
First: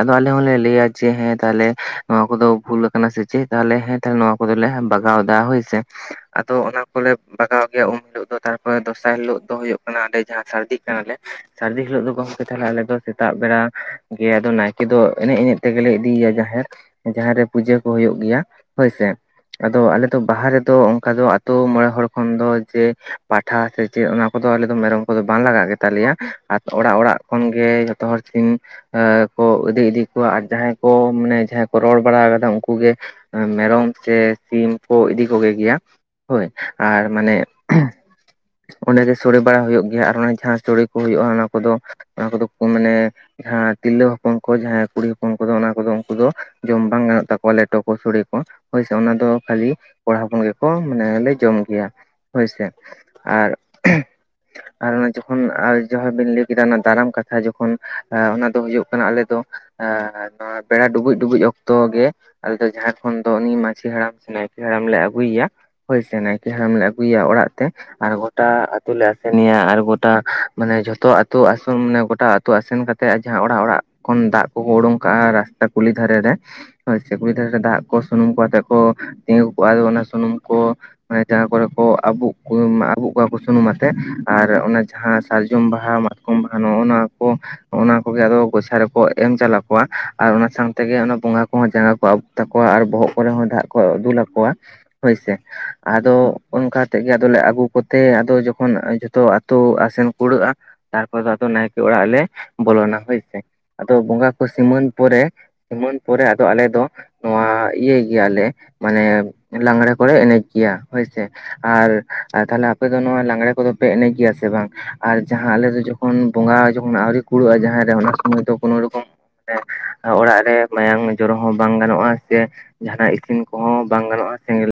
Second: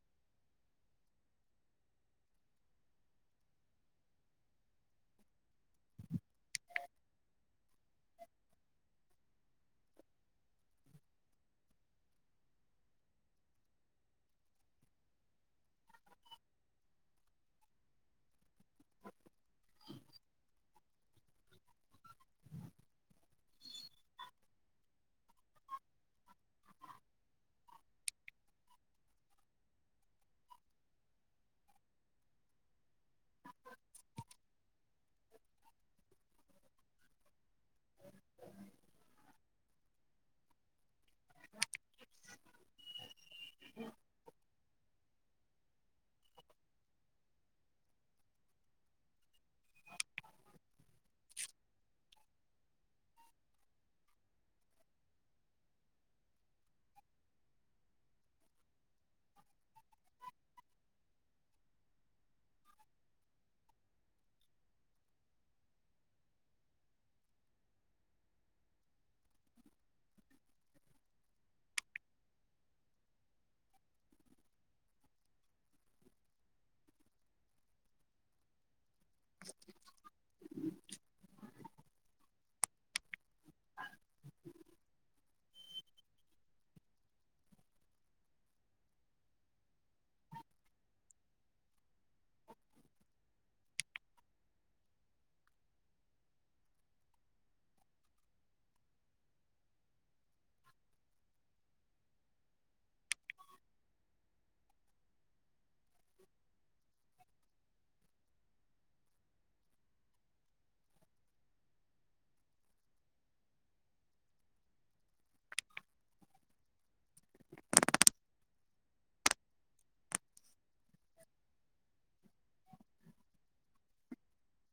ᱟᱫᱚ ᱟᱞᱮ ᱦᱚᱸᱞᱮ ᱞᱟᱹᱭᱟ ᱡᱮ ᱦᱮᱸ ᱛᱟᱦᱚᱞᱮ ᱱᱚᱣᱟ ᱠᱚᱫᱚ ᱵᱷᱩᱞ ᱟᱠᱟᱱᱟ ᱥᱮ ᱪᱮᱫ, ᱛᱟᱦᱚᱞᱮ ᱦᱮᱸ ᱛᱟᱦᱚᱞᱮ ᱱᱚᱣᱟ ᱠᱚᱫᱚᱞᱮ ᱵᱟᱜᱟᱣ ᱮᱫᱟ ᱦᱳᱭ ᱥᱮ᱾ ᱟᱫᱚ ᱚᱱᱟ ᱠᱚᱞᱮ ᱵᱟᱜᱟᱣ ᱜᱮᱭᱟ ᱩᱢ ᱦᱤᱞᱳᱜ ᱫᱚ ᱛᱟᱨᱯᱚᱨᱮ ᱫᱚᱥᱟᱨ ᱦᱤᱞᱳᱜ ᱫᱚ ᱦᱩᱭᱩᱜ ᱠᱟᱱᱟ ᱟᱰᱮ ᱡᱟᱦᱟᱸ ᱥᱟᱹᱨᱫᱤ ᱠᱟᱱᱟᱞᱮ᱾ ᱥᱟᱹᱨᱫᱤ ᱦᱤᱞᱳᱜ ᱫᱚ ᱜᱚᱝᱠᱮ ᱛᱟᱦᱚᱞᱮ ᱫᱚ ᱥᱮᱛᱟᱜ ᱵᱮᱲᱟ ᱜᱮ ᱟᱫᱚ ᱱᱟᱭ ᱠᱮᱫᱚ ᱮᱱᱮᱡ ᱮᱱᱮᱡ ᱛᱮᱜᱮᱞᱮ ᱤᱫᱤᱭ ᱭᱟ ᱡᱟᱦᱮᱨ ᱡᱟᱦᱮᱨ ᱨᱮ ᱯᱩᱡᱟᱹ ᱠᱚ ᱦᱩᱭᱩᱜ ᱜᱮᱭᱟ ᱦᱳᱭᱥᱮ᱾ ᱟᱫᱚ ᱟᱞᱮᱫᱚ ᱵᱟᱦᱟ ᱨᱮᱫᱚ ᱚᱱᱠᱟ ᱫᱚ ᱟ ᱟᱹᱛᱩ ᱢᱚᱬᱮ ᱦᱚᱲ ᱠᱷᱚᱱ ᱫᱚ ᱡᱮ ᱯᱟᱴᱷᱟ ᱥᱮ ᱪᱮᱫ ᱚᱱᱟ ᱠᱚᱫᱚ ᱟᱞᱮ ᱫᱚ ᱢᱮᱨᱚᱢ ᱠᱚᱫᱚ ᱵᱟᱝ ᱞᱟᱜᱟᱜ ᱜᱮᱛᱟ ᱞᱮᱭᱟ᱾ ᱚᱲᱟᱜ ᱚᱲᱟᱜ ᱠᱷᱚᱱ ᱜᱮ ᱡᱚᱛᱚ ᱦᱚᱲ ᱥᱤᱱ ᱠᱚ ᱤᱫᱤ ᱤᱫᱤ ᱠᱚᱣᱟ ᱟᱨ ᱡᱟᱦᱟᱸᱭ ᱠᱚ ᱢᱟᱱᱮ ᱡᱟᱦᱟᱸᱭ ᱠᱚ ᱨᱚᱲ ᱵᱟᱲᱟ ᱠᱟᱫᱟ ᱩᱱᱠᱩ ᱜᱮ ᱢᱮᱨᱚᱢ ᱥᱮ ᱥᱤᱢ ᱠᱚ ᱤᱫᱤ ᱠᱚᱜᱮ ᱜᱮᱭᱟ᱾ ᱦᱳᱭ ᱟᱨ ᱢᱟᱱᱮ ᱚᱸᱰᱮ ᱜᱮ ᱥᱳᱲᱮ ᱵᱟᱲᱟ ᱦᱩᱭᱩᱜ ᱜᱮᱭᱟ ᱟᱨ ᱡᱟᱦᱟᱸ ᱥᱚᱲᱮ ᱠᱚ ᱦᱩᱭᱩᱜᱼᱟ ᱚᱱᱟ ᱠᱚᱫᱚ ᱚᱱᱟ ᱠᱚᱫᱚ ᱢᱟᱱᱮ ᱡᱟᱦᱟᱸ ᱛᱤᱨᱞᱟᱹ ᱳᱱᱠᱳ ᱠᱚ ᱡᱟᱦᱟᱸᱭ ᱠᱩᱲᱤ ᱦᱚᱯᱚᱱ ᱠᱚᱫᱚ ᱚᱱᱟ ᱠᱚᱫᱚ ᱩᱱᱠᱩ ᱫᱚ ᱡᱚᱢ ᱵᱟᱝ ᱜᱟᱱᱚᱜ ᱛᱟᱠᱚᱣᱟ ᱞᱮᱴᱚ ᱠᱚ ᱥᱚᱲᱮ ᱠᱚ᱾ ᱦᱳᱭ ᱥᱮ ᱚᱱᱟ ᱫᱚ ᱠᱷᱟᱹᱞᱤ ᱠᱚᱲᱟ ᱦᱚᱯᱚᱱ ᱜᱮᱠᱚ ᱢᱟᱱᱮ ᱞᱮ ᱡᱚᱢ ᱜᱮᱭᱟ ᱦᱳᱭᱥᱮ᱾ ᱟᱨ ᱟᱨ ᱚᱱᱟ ᱡᱚᱠᱷᱚᱱ ᱡᱟᱦᱟᱸ ᱵᱤᱱ ᱞᱟᱹᱭ ᱠᱮᱫᱟ ᱫᱟᱨᱟᱢ ᱠᱟᱛᱷᱟ ᱡᱚᱠᱷᱚᱱ ᱚᱱᱟ ᱫᱚ ᱦᱳᱭᱳᱜ ᱠᱟᱱᱟ ᱟᱞᱮ ᱫᱚ ᱱᱚᱣᱟ ᱵᱮᱲᱟ ᱰᱩᱵᱩᱡ ᱰᱩᱵᱩᱡ ᱚᱠᱛᱚ ᱜᱮ᱾ ᱟᱞᱮ ᱡᱟᱦᱟᱸᱭ ᱠᱷᱚᱱ ᱫᱚ ᱩᱱᱤ ᱢᱟᱺᱡᱷᱤ ᱦᱟᱲᱟᱢ ᱥᱮ ᱱᱟᱭᱠᱮ ᱦᱟᱲᱟᱢ ᱞᱮ ᱟᱹᱜᱩᱭ ᱭᱟ᱾ ᱦᱳᱭ ᱥᱮ ᱱᱟᱭᱠᱮ ᱦᱟᱲᱟᱢ ᱞᱮ ᱟᱹᱜᱩᱭᱼᱟ ᱚᱲᱟᱜ ᱛᱮ᱾ ᱟᱨ ᱜᱚᱴᱟ ᱟᱛᱳ ᱞᱮ ᱟᱥᱮᱱᱭᱟ ᱟᱨ ᱜᱚᱴᱟ ᱢᱟᱱᱮ ᱡᱷᱚᱛᱚ ᱟᱛᱳ ᱟᱥᱚᱞ ᱢᱟᱱᱮ ᱜᱚᱴᱟ᱾ ᱟᱛᱳ ᱟᱥᱮᱱ ᱠᱟᱛᱮ ᱡᱟᱦᱟᱸ ᱚᱲᱟᱜ ᱚᱲᱟᱜ ᱫᱟᱜ ᱠᱚᱠᱚ ᱩᱰᱩᱝ ᱠᱟᱜᱼᱟ ᱨᱟᱥᱛᱟ ᱠᱩᱞᱦᱤ ᱫᱷᱟᱨᱮ ᱨᱮ ᱦᱩᱭ ᱥᱮ ᱠᱩᱞᱤ ᱫᱷᱟᱨᱮ ᱨᱮ ᱫᱟᱜ ᱠᱚ ᱥᱩᱱᱩᱢ ᱠᱚ ᱟᱛᱮᱫ ᱠᱚ ᱛᱤᱸᱜᱩ ᱠᱚᱜᱼᱟ ᱚᱱᱟ ᱥᱩᱱᱩᱢ ᱠᱚ ᱡᱟᱝᱟᱸ ᱠᱚᱨᱮ᱾ ᱠᱚ ᱟᱵᱩᱜ ᱠᱚ ᱟᱵᱩᱜ ᱠᱚᱣᱟ ᱠᱚ ᱥᱩᱱᱩᱢ ᱟᱛᱮ ᱟᱨ ᱚᱱᱟ ᱡᱟᱦᱟᱸ ᱥᱟᱨᱡᱚᱢ ᱵᱟᱦᱟ ᱢᱟᱛ ᱠᱚᱢ ᱵᱟᱦᱟ ᱱᱚᱣᱚ ᱱᱚᱣᱟ ᱠᱚ ᱠᱚᱜᱮ ᱟᱫᱚ ᱨᱮ ᱠᱚ ᱮᱢ ᱪᱟᱞ ᱟᱠᱚᱣᱟ ᱟᱨ ᱚᱱᱟ ᱥᱟᱶᱛᱮᱜᱮ ᱚᱱᱟ ᱵᱚᱸᱜᱟ ᱠᱚᱦᱚᱸ ᱡᱟᱸᱜᱟ ᱠᱚ ᱟᱵᱩᱠ ᱛᱟᱠᱚᱣᱟ ᱟᱨ ᱵᱚᱦᱚᱜ ᱠᱚᱨᱮ ᱦᱚᱸ ᱫᱟᱜ ᱠᱚ ᱫᱩᱞ ᱟᱠᱚᱣᱟ᱾ ᱦᱳᱭᱥᱮ ᱟᱫᱚ ᱚᱱᱠᱟᱛᱮ ᱜᱮ ᱟᱫᱚ ᱞᱮ ᱟᱹᱜᱩ ᱠᱚᱛᱮ ᱟᱫᱚ ᱡᱚᱠᱷᱚᱱ ᱡᱷᱚᱛᱚ ᱛᱳ ᱟᱥᱮᱱ ᱠᱩᱲᱟᱹᱜᱼᱟ ᱛᱟᱨᱯᱚᱨ ᱫᱚ ᱱᱟᱭᱠᱮ ᱚᱲᱟᱜ ᱞᱮ ᱵᱚᱞᱚᱱᱟ ᱦᱳᱭ ᱥᱮ᱾ ᱟᱫᱚ ᱵᱚᱸᱜᱟ ᱠᱚ ᱥᱤᱢᱟᱹᱱ ᱯᱚᱨᱮ ᱥᱤᱢᱟᱹᱱ ᱯᱚᱨᱮ ᱟᱞᱮ ᱫᱚ ᱱᱚᱣᱟ ᱤᱭᱟᱹᱭ ᱜᱮᱭᱟᱞᱮ ᱢᱟᱱᱮ᱾ ᱞᱟᱝᱬᱮ ᱠᱚᱨᱮ ᱮᱱᱮᱡ ᱜᱮᱭᱟ ᱦᱳᱭᱥᱮ ᱟᱨ ᱛᱟᱦᱞᱮ ᱟᱯᱮ ᱫᱚ ᱱᱚᱣᱟ ᱞᱟᱝᱬᱮ ᱠᱚᱫᱚ ᱯᱮ ᱮᱱᱮᱡ ᱜᱮᱭᱟ ᱥᱮ ᱵᱟᱝ ᱟᱨ ᱡᱟᱦᱟᱸ ᱟᱞᱮ ᱡᱚᱠᱷᱚᱱ ᱵᱚᱸᱜᱟ ᱡᱚᱠᱷᱚᱱ ᱟᱹᱣᱨᱤ ᱠᱩᱲᱟᱹᱜᱼᱟ ᱡᱟᱦᱟᱸ ᱨᱮ ᱚᱱᱟ ᱥᱚᱢᱚᱭ ᱫᱚ ᱠᱳᱱᱳ ᱨᱚᱠᱚᱢ ᱦᱮᱸ ᱚᱲᱟᱜ ᱨᱮ ᱢᱟᱭᱟᱝ ᱡᱚᱨᱚ ᱦᱚᱸ ᱵᱟᱝ ᱜᱟᱱᱚᱜᱼᱟ ᱥᱮ, ᱡᱟᱦᱟᱱᱟᱜ ᱤᱥᱤᱱ ᱠᱚᱦᱚᱸ ᱵᱟᱝ ᱜᱟᱱᱚᱜᱼᱟ ᱥᱮᱸᱜᱮᱞ